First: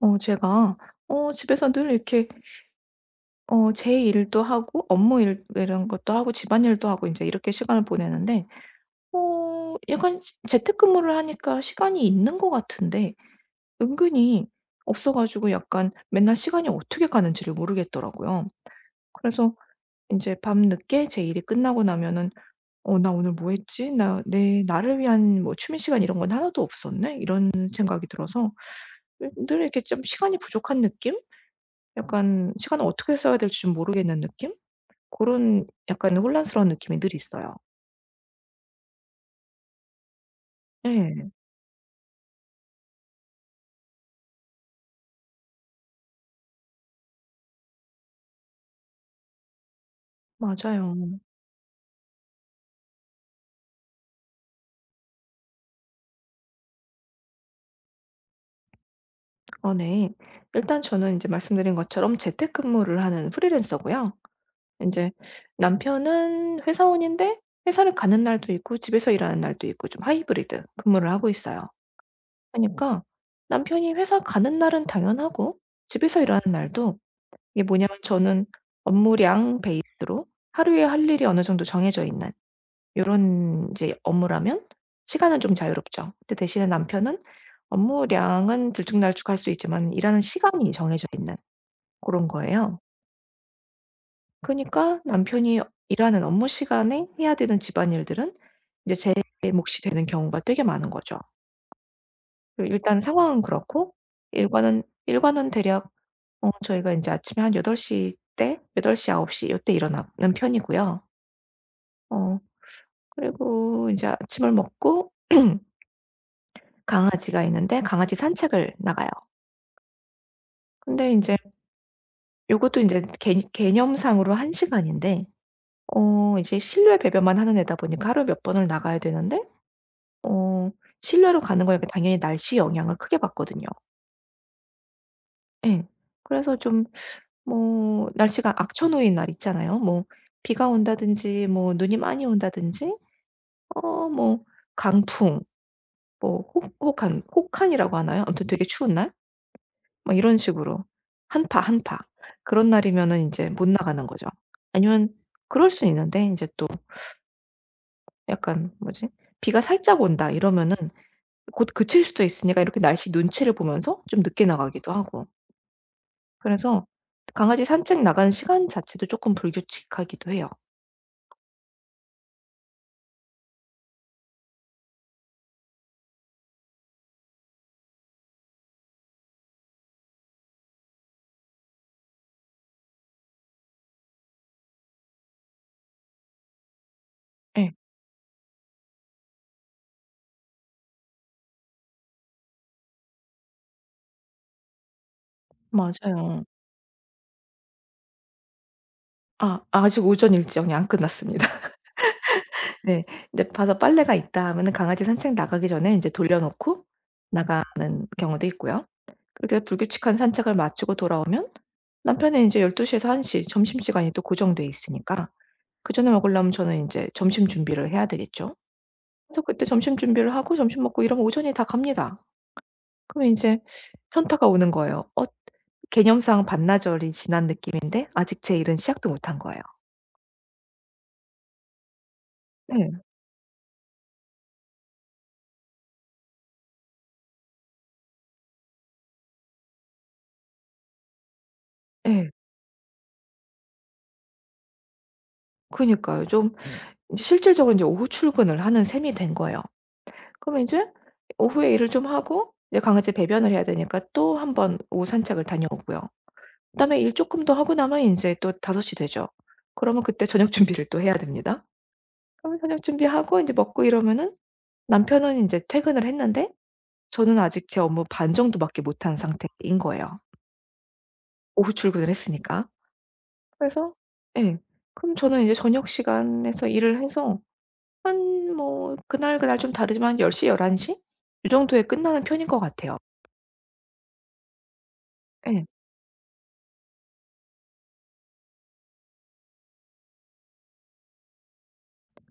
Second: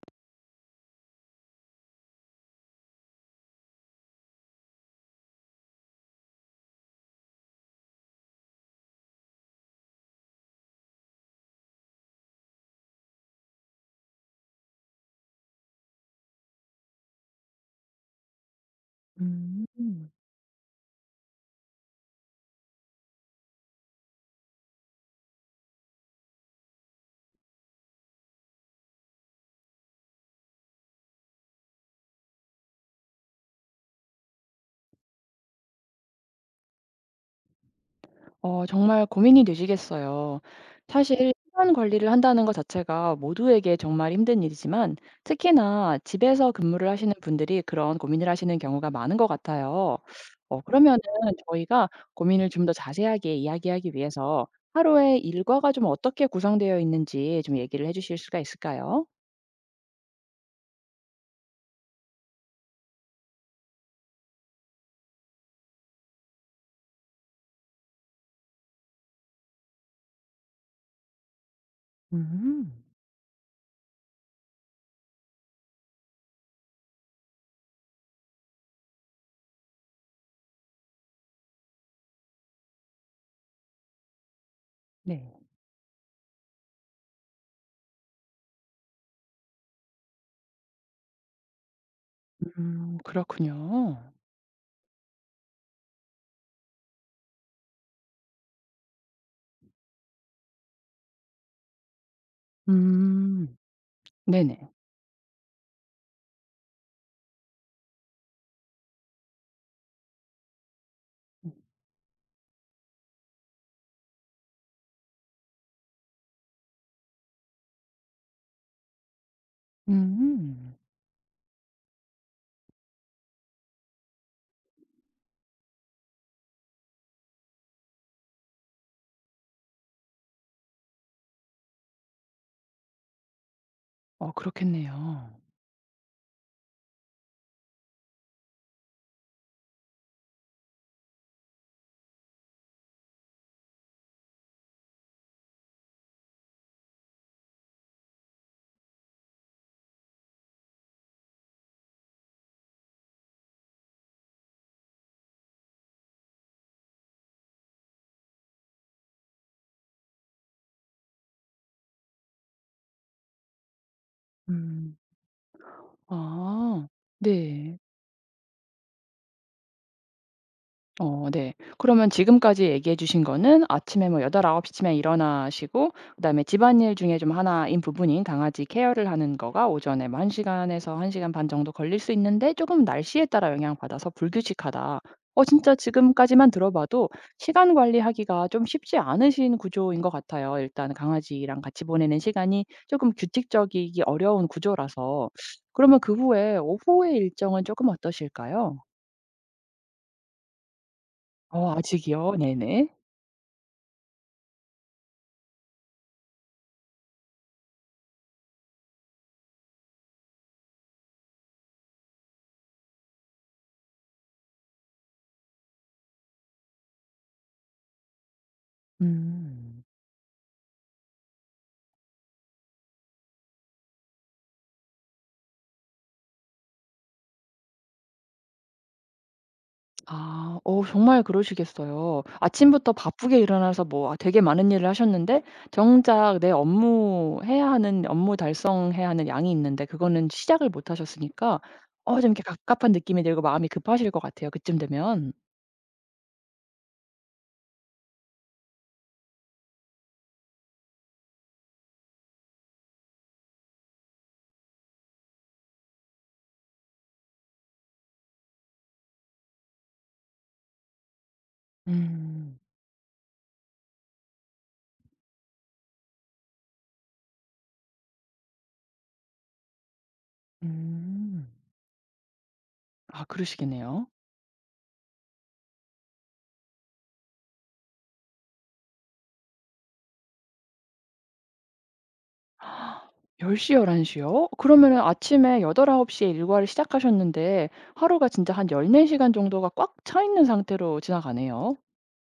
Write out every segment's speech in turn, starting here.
제가 집에서 늘 이렇게 제 일도 하고 업무 일 이런 것도 하고 집안일도 하고 이제 이렇게 시간을 보내는데 약간 지 재택근무를 하니까 시간이 있는 것 같은데 은근히 없어 가지고 약간 맨날 시간이 어떻게 가는지를 모르겠더라고요. 그래서 음. 이제 밤늦게 제 일이 끝나고 나면은 '어 나 오늘 뭐 했지? 나 내 나를 위한 뭐 취미 시간 이런 건 하나도 없었네?' 이런 생각이 들어서 늘 이렇게 좀 시간이 부족한 느낌? 약간 시간을 어떻게 써야 될지 좀 모르겠는 느낌? 그런 약간 혼란스러운 느낌이 늘 있어요. 어 정말 고민이 되시겠어요. 사실 네, 시간 관리를 한다는 것 자체가 모두에게 정말 힘든 일이지만, 특히나 집에서 근무를 하시는 분들이 그런 고민을 하시는 경우가 많은 것 같아요. 어 맞아요. 그러면은, 저희가 고민을 좀 더 자세하게 이야기하기 위해서 하루의 일과가 좀 어떻게 구성되어 있는지 좀 얘기를 해 주실 수가 있을까요? 어, 네. 일단 저는 이제 말씀드린 것처럼 재택근무를 하는 프리랜서고요. 이제 남편은 회사원인데 회사를 가는 날도 있고 집에서 일하는 날도 있고 좀 하이브리드 근무를 하고 있어요. 음. 그러니까 남편이 회사 가는 날은 당연하고 집에서 일하는 날도, 이게 뭐냐면, 저는 업무량 베이스로 하루에 할 일이 어느 정도 정해져 있는 요런 이제 업무라면 네. 시간은 좀 자유롭죠. 근데 대신에 남편은 업무량은 들쭉날쭉할 수 있지만 일하는 시간이 정해져 있는 그런 거예요. 음, 그렇군요. 그니까 러 남편이 일하는 업무 시간에 해야 되는 집안일들은 이제 제 몫이 되는 경우가 되게 많은 거죠. 그, 일단 상황은 음. 그렇고. 네네. 일과는, 일과는 대략 저희가 인제 아침에 한8덟시때8덟시9홉시 요때 일어나는 편이고요. 어 그리고 인제 아침을 먹고 강아지가 있는데 강아지 산책을 나가요. 음. 근데 인제 요것도 인제 개 개념상으로 한 시간인데 이제 실내 배변만 하는 애다 보니까 하루에 몇 번을 나가야 되는데 어 실내로 가는 거니까 당연히 날씨 영향을 크게 받거든요. 어 그렇겠네요. 예. 그래서 좀, 뭐 날씨가 악천후인 날 있잖아요. 뭐 비가 온다든지 뭐 눈이 많이 온다든지 뭐 강풍, 뭐 혹 혹한 혹한이라고 하나요? 아무튼 되게 추운 날, 막 이런 식으로 한파, 한파. 그런 날이면은 인제 못 나가는 거죠. 아니면 그럴 수는 있는데 인제 또 약간, 뭐지? 비가 살짝 온다 이러면은 곧 그칠 수도 있으니까 이렇게 날씨 눈치를 보면서 좀 늦게 나가기도 음. 하고. 그래서 아. 강아지 네. 산책 나가는 시간 자체도 쪼끔 불규칙하기도 해요. 어 네. 그러면 지금까지 얘기해 주신 거는, 아침에 뭐 8-9 시쯤에 일어나시고, 그다음에 집안일 중에 좀 하나인 부분인 강아지 케어를 하는 거가 오전에 뭐 1 시간에서 1 시간 반 정도 걸릴 수 있는데 조금 날씨에 따라 영향받아서 불규칙하다. 어 진짜 지금까지만 들어봐도 시간 예. 관리하기가 좀 쉽지 않으신 구조인 것 같아요. 일단 강아지랑 같이 보내는 시간이 조금 규칙적이기 어려운 구조라서. 그러면 그 맞아요. 후에 오후의 일정은 조금 어떠실까요? 아, 아직 오전 일정이 안 끝났습니다. 어 아직이요? 네네. 네. 인제 봐서 빨래가 있다 하면은 강아지 산책 나가기 전에 인제 돌려 놓고 나가는 경우도 있고요. 그렇게 불규칙한 산책을 마치고 돌아오면 남편은 이제1 2시에서1시 점심시간이 또 고정돼 있으니까, 그전에 먹으려면 저는 이제 점심 준비를 해야 되겠죠. 그래서 그때 음. 점심 준비를 하고 점심 먹고 이러면 오전이 다 갑니다. 그러면 이제 현타가 오는 거예요. 개념상 반나절이 지난 느낌인데 아직 제 일은 시작도 못한 거예요. 아, 어 정말 그러시겠어요. 아침부터 네, 바쁘게 일어나서 뭐, 아, 되게 많은 일을 하셨는데, 정작 내 업무, 해야 하는 업무 달성해야 하는 양이 있는데 그거는 시작을 못 하셨으니까, 어 좀 네, 이렇게 갑갑한 느낌이 들고 마음이 급하실 것 같아요, 그쯤 되면. 그니까요. 좀 이제 실질적으로 이제 오후 출근을 하는 셈이 된 거예요. 그러면 이제 오후에 일을 좀 하고 이제 강아지 배변을 해야 되니까 또 한번 오후 산책을 다녀오고요. 그다음에 일 조금 더 하고 나면 인제 또5섯시 되죠. 그러면 그때 저녁 준비를 또 해야 됩니다. 음. 그러면 저녁 준비하고 인제 먹고 이러면은 남편은 인제 퇴근을 했는데 저는 아직 제 업무 반 정도밖에 못한 상태인 거예요. 음. 오후 출근을 했으니까. 아, 그래서, 그러시겠네요. 예. 그럼 저는 이제 저녁 시간에서 일을 해서 한, 뭐 그날그날 좀 다르지만 1 0 열한 1 1이 정도에 끝나는 편인 것 같아요. 1 0열한1 1 요? 그러면은 아침에 예. 8-9 시에 일과를 시작하셨는데 하루가 진짜 한 14 시간 정도가 꽉 차 있는 상태로 지나가네요.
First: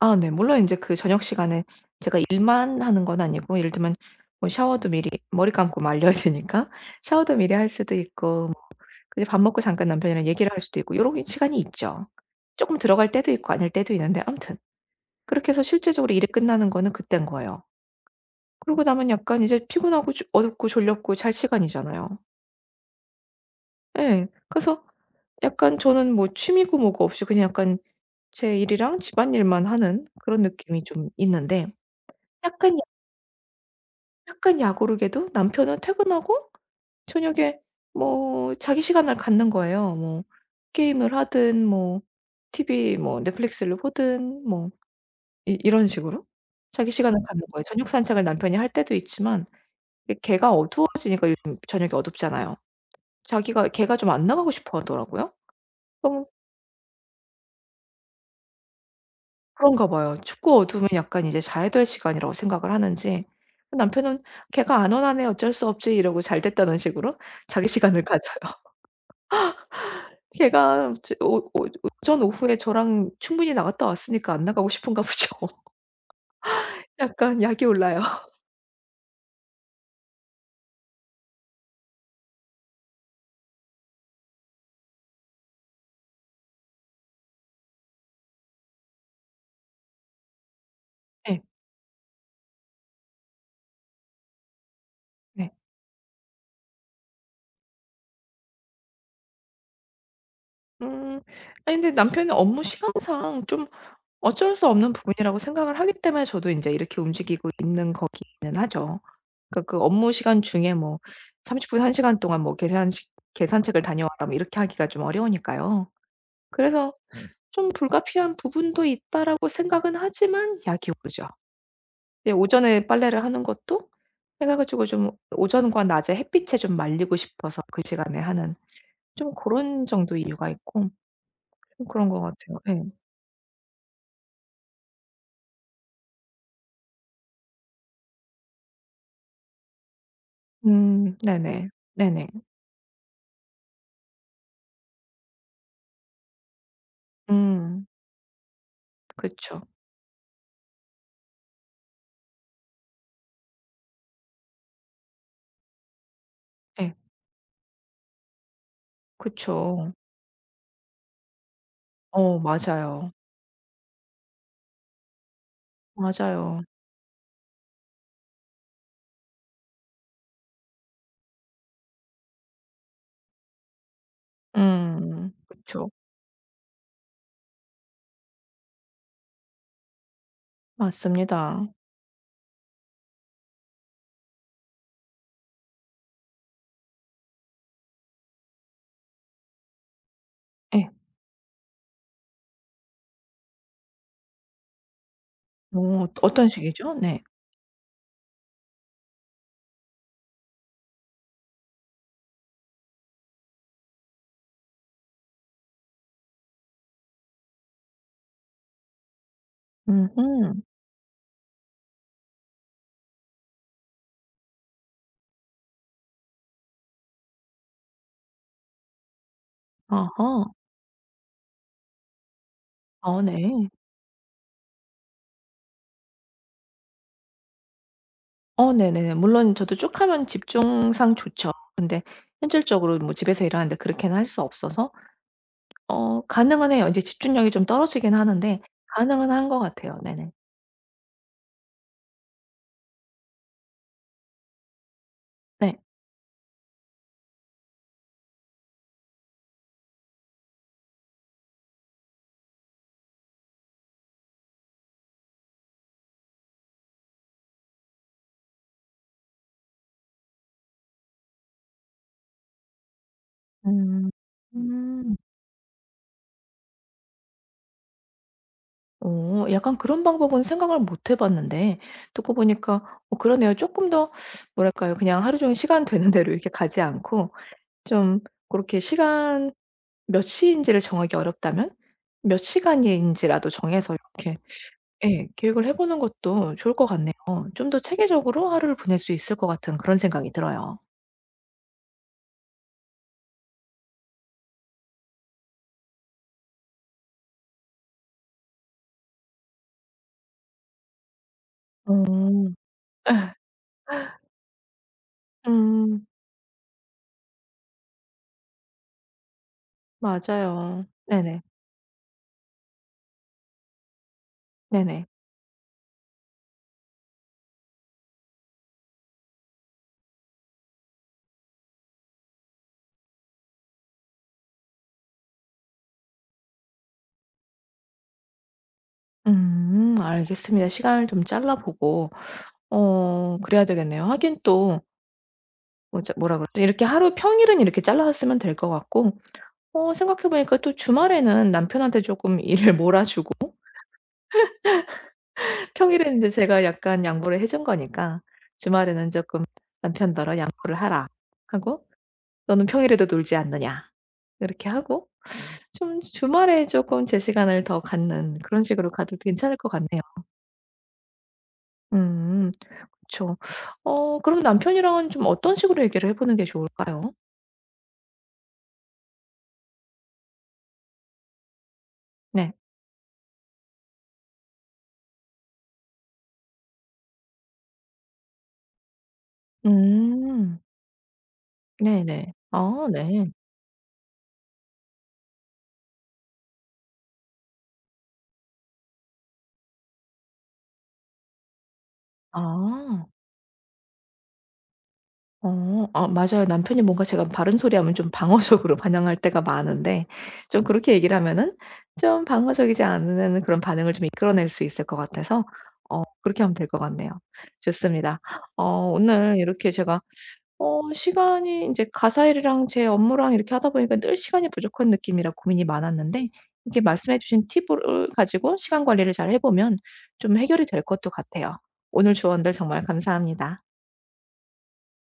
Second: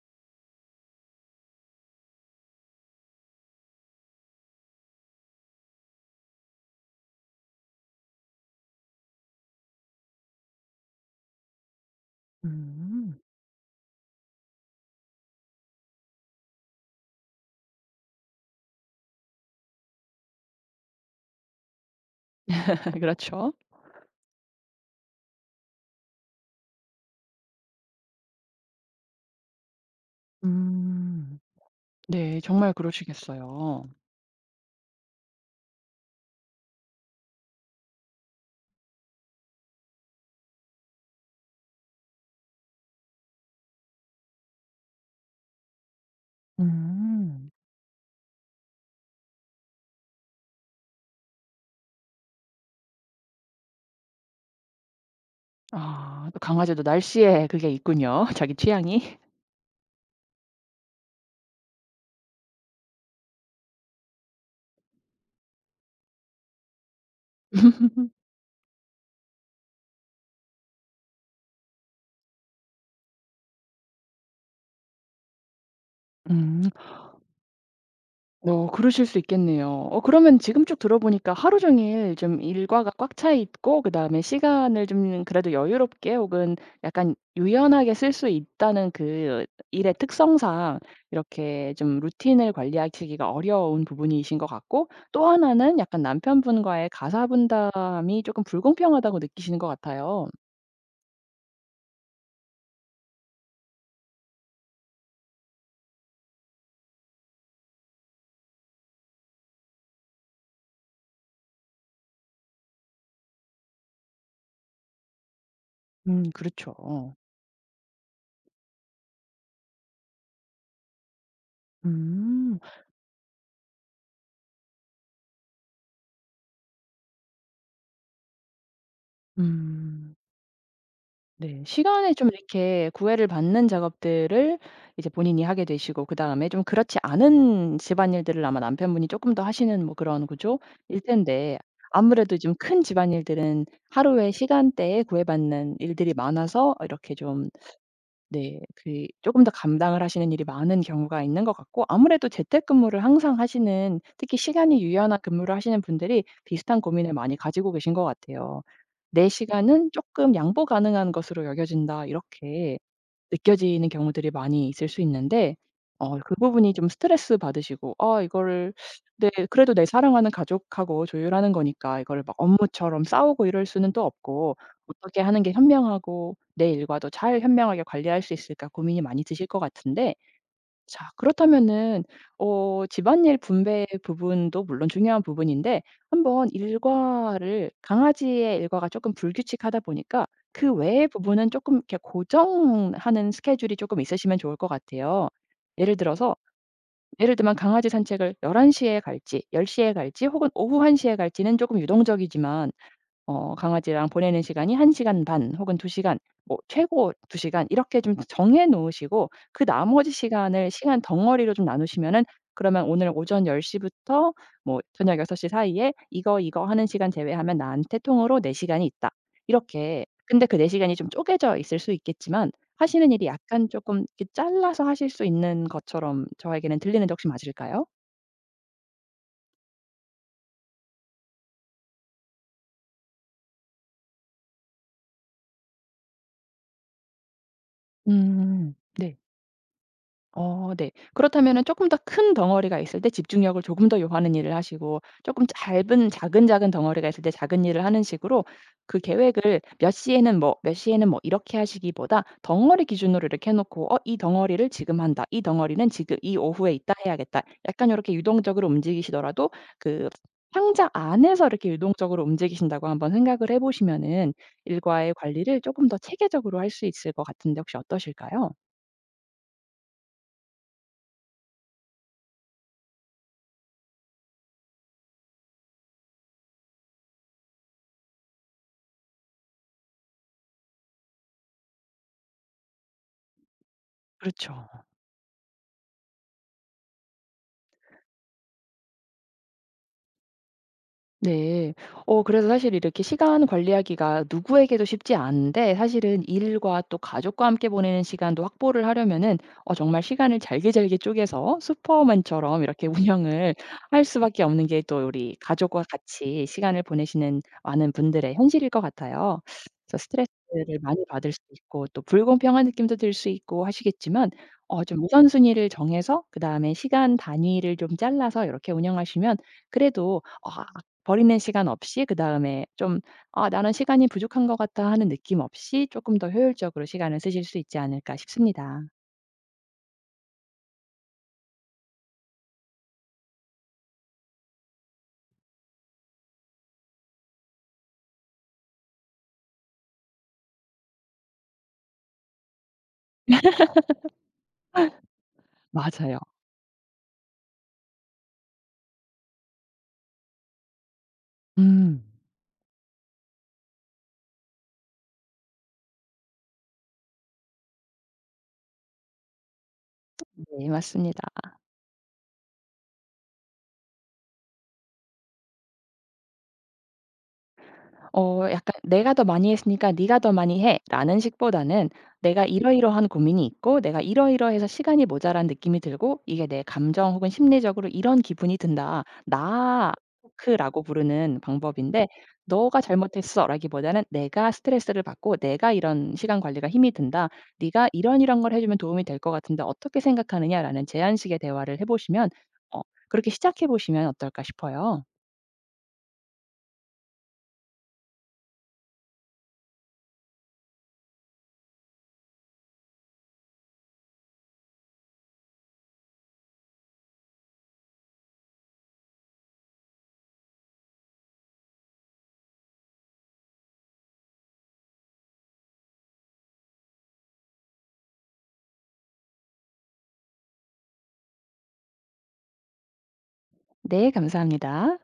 아, 네. 물론 인제 그 저녁 시간에 제가 일만 하는 건 아니고, 예를 들면 뭐 샤워도 미리 머리 감고 말려야 되니까 샤워도 미리 할 수도 있고 그냥 밥 먹고 잠깐 남편이랑 얘기를 할 수도 있고 요런 시간이 있죠. 쪼끔 들어갈 음. 때도 있고 아닐 때도 있는데, 아무튼 그렇게 해서 실제적으로 일이 끝나는 거는 그땐 거예요. 그러고 나면 약간 이제 피곤하고 조 어둡고 졸렸고 잘 시간이잖아요. 그렇죠? 예. 그래서 약간 저는 뭐 취미고 뭐고 없이 그냥 약간 제 일이랑 집안일만 하는 그런 느낌이 좀 음. 있는데, 네. 정말 약간 그러시겠어요. 약간 야구르게도 남편은 퇴근하고 저녁에 뭐 자기 시간을 갖는 거예요. 뭐 게임을 하든 뭐 TV 뭐 넷플릭스를 보든 뭐 이 이런 식으로 자기 시간을 갖는 음. 거예요. 저녁 산책을 남편이 할 때도 있지만 이가 어두워지니까, 요즘 저녁이 어둡잖아요. 자기가 개가 좀 안 나가고 싶어 하더라고요. 그럼 아. 또 강아지도 날씨에 그게 있군요, 자기 취향이. 그런가 봐요. 춥고 어두우면 약간 이제 자야 될 시간이라고 생각을 하는지 남편은 "걔가 안 원하네. 어쩔 수 없지." 이러고 잘 됐다는 식으로 자기 시간을 가져요. 걔가 저 오 오 오전 오후에 저랑 충분히 나갔다 왔으니까 안 나가고 싶은가 보죠. 음. 약간 약이 올라요. 어 그러실 수 있겠네요. 어 그러면 지금 쭉 들어보니까 하루 종일 좀 일과가 꽉 차 있고, 그다음에 시간을 좀 그래도 여유롭게 혹은 약간 유연하게 쓸 수 있다는 그 일의 특성상 네. 이렇게 좀 루틴을 관리하시기가 어려운 부분이신 것 같고, 또 네. 하나는 약간 남편분과의 가사 분담이 조금 불공평하다고 느끼시는 것 같아요. 음. 아니 근데 남편이 업무 시간상 좀 어쩔 수 없는 부분이라고 생각을 하기 때문에 저도 인제 이렇게 움직이고 있는 거기는 하죠. 그러니까 그 업무 시간 중에 뭐 30 분, 1 시간 동안 뭐 "계산식 계산책을 다녀와라." 뭐 이렇게 하기가 좀 어려우니까요. 음, 그렇죠. 그래서 좀 '불가피한 부분도 있다.'라고 생각은 하지만 약이 오르죠. 네, 음. 오전에 빨래를 하는 것도 해가 가지고 좀 오전과 낮에 햇빛에 좀 말리고 싶어서 그 시간에 하는, 좀 그런 음. 정도 이유가 있고, 네. 좀 그런 시간에 것 좀 같아요. 예. 이렇게 구애를 받는 작업들을 이제 본인이 하게 되시고, 그다음에 좀 그렇지 않은 집안일들을 아마 남편분이 쪼끔 더 하시는 뭐 그런 구조일 음, 텐데, 네네. 네네. 아무래도 좀 큰 집안일들은 하루의 시간대에 구애받는 일들이 많아서 이렇게 좀. 음, 네. 그 조금 더 그쵸. 감당을 하시는 일이 많은 경우가 있는 것 같고, 아무래도 재택근무를 항상 하시는, 특히 시간이 유연한 근무를 하시는 분들이 비슷한 예. 고민을 많이 가지고 계신 것 같아요. '내 시간은 그쵸. 조금 양보 가능한 것으로 여겨진다.' 어, 이렇게 맞아요. 느껴지는 경우들이 많이 있을 수 있는데, 어 그 맞아요. 부분이 좀 스트레스 받으시고, 어 이거를, 내 그래도 내 사랑하는 가족하고 조율하는 거니까 이거를 막 업무처럼 싸우고 이럴 수는 또 없고, '어떻게 음, 하는 게 그쵸. 현명하고 내 일과도 잘 현명하게 관리할 수 있을까?' 고민이 많이 드실 것 같은데. 자, 맞습니다. 그렇다면은, 어 집안일 분배 부분도 물론 중요한 부분인데, 한번 일과를, 강아지의 일과가 조금 불규칙하다 보니까 그 예. 외의 부분은 조금 이렇게 고정하는 스케줄이 조금 있으시면 좋을 것 같아요. 예를 들어서, 어떤 식이죠? 네. 예를 들면 강아지 산책을 11 시에 갈지 10 시에 갈지 혹은 오후 1 시에 갈지는 조금 유동적이지만, 어 강아지랑 보내는 시간이 1 시간 반 혹은 2 시간, 뭐 최고 2 시간 이렇게 좀 정해 놓으시고, 그 나머지 음음. 시간을 시간 덩어리로 좀 나누시면은, 그러면 오늘 오전 10 시부터 뭐 저녁 6시 사이에 이거, 이거 하는 시간 제외하면 나한테 통으로 4 시간이 있다. 이렇게. 근데 아하. 그 4 시간이 좀 쪼개져 있을 수 있겠지만 하시는 아, 일이 약간 네. 조금 이렇게 잘라서 하실 수 있는 것처럼 저에게는 들리는데, 혹시 맞을까요? 어, 네네네. 물론 저도 쭉 하면 집중상 좋죠. 근데 현실적으로 뭐 집에서 일하는데 그렇게는 할 수 없어서, 가능은 해요. 인제 집중력이 좀 떨어지긴 하는데 음. 네. 가능은 한 것 같아요. 네네. 어 네. 그렇다면은, 조금 더 큰 덩어리가 있을 때 집중력을 조금 더 요하는 일을 하시고, 조금 네. 짧은 작은 작은 덩어리가 있을 때 작은 일을 하는 식으로, 그 계획을 몇 시에는 뭐, 몇 시에는 뭐 이렇게 하시기보다 덩어리 기준으로 이렇게 해 놓고, '어 이 덩어리를 지금 한다. 이 덩어리는 지금 이 오후에 있다 해야겠다.' 약간 이렇게 유동적으로 움직이시더라도, 그 상자 안에서 이렇게 유동적으로 움직이신다고 한번 생각을 해 음. 보시면은, 일과의 음. 관리를 조금 더 체계적으로 할 수 있을 것 같은데, 혹시 어떠실까요? 약간 그런 방법은 생각을 못 해 봤는데 듣고 보니까 그러네요. 쪼끔 더, 뭐랄까요? 그냥 하루 종일 시간 되는 대로 이렇게 가지 않고 좀 고렇게 시간, 몇 시인지를 정하기 어렵다면 몇 시간인지라도 정해서 이렇게. 그렇죠. 예. 계획을 해 보는 것도 좋을 것 같네요. 좀 더 체계적으로 하루를 보낼 수 있을 것 같은 그런 생각이 들어요. 네. 어 그래서 사실 이렇게 시간 관리하기가 누구에게도 쉽지 않은데, 사실은 일과 또 가족과 함께 보내는 시간도 확보를 하려면은, 어 정말 시간을 잘게 잘게 쪼개서 음, 슈퍼맨처럼 이렇게 예. 운영을 할 수밖에 없는 게 또 우리 가족과 음. 같이 시간을 보내시는 많은 분들의 현실일 것 같아요. 그래서 스트레스를 맞아요. 많이 받을 수 네네. 있고 또 불공평한 느낌도 들 수 있고 하시겠지만, 어 좀 네네. 우선순위를 정해서 그다음에 시간 단위를 좀 잘라서 이렇게 운영하시면, 그래도 아 버리는 시간 없이 그다음에 좀 '아, 나는 시간이 부족한 것 같다.' 하는 느낌 없이 조금 더 효율적으로 시간을 쓰실 수 있지 않을까 싶습니다. 음. 알겠습니다. 시간을 좀 잘라 보고 그래야 되겠네요. 하긴 또뭐, 뭐라 그러지? 이렇게 하루, 평일은 이렇게 잘라 왔으면 될 것 같고, 생각해 보니까 또 주말에는 남편한테 쪼끔 일을 몰아 주고 평일에는 맞아요. 인제 제가 약간 양보를 해준 거니까 '주말에는 쪼끔 남편더러 양보를 하라.' 하고, 음. 너는 평일에도 놀지 않느냐. 이렇게 하고 좀 주말에 쪼끔 제 시간을 더 갖는 그런 식으로 가도 괜찮을 것 같네요. 네, 맞습니다. 음, 그쵸. 어, 그럼 남편이랑은 좀 어떤 식으로 얘기를 해 보는 게 좋을까요? 어 약간 "내가 더 많이 했으니까 네가 더 많이 해."라는 식보다는, 내가 네. 이러이러한 고민이 있고, 내가 이러이러해서 시간이 모자란 느낌이 들고 이게 내 감정 혹은 심리적으로 이런 기분이 든다. 나 음. 토크라고 부르는 방법인데, 네네. "너가 아, 네. 잘못했어."라기보다는 "내가 스트레스를 받고 내가 이런 시간 관리가 힘이 든다. 네가 이런 이런 걸 해 주면 도움이 될 것 같은데 어떻게 생각하느냐?"라는 제안식의 대화를 해 보시면, 어 아. 그렇게 시작해 보시면 어떨까 싶어요. 어. 아, 맞아요. 남편이 뭔가 제가 바른 소리 하면 좀 방어적으로 반응할 때가 많은데 좀 그렇게 얘기를 하면은 좀 방어적이지 않은 그런 반응을 좀 이끌어낼 수 있을 것 같아서, 그렇게 하면 될 것 같네요. 좋습니다. 어 오늘 이렇게 제가, 시간이 인제 가사 일이랑 제 업무랑 이렇게 하다 보니까 늘 시간이 부족한 느낌이라 고민이 많았는데, 이렇게 말씀해 주신 팁을 가지고 시간 관리를 잘 해 보면 좀 해결이 될 것도 같아요. 오늘 조언들 정말 감사합니다. 네, 감사합니다.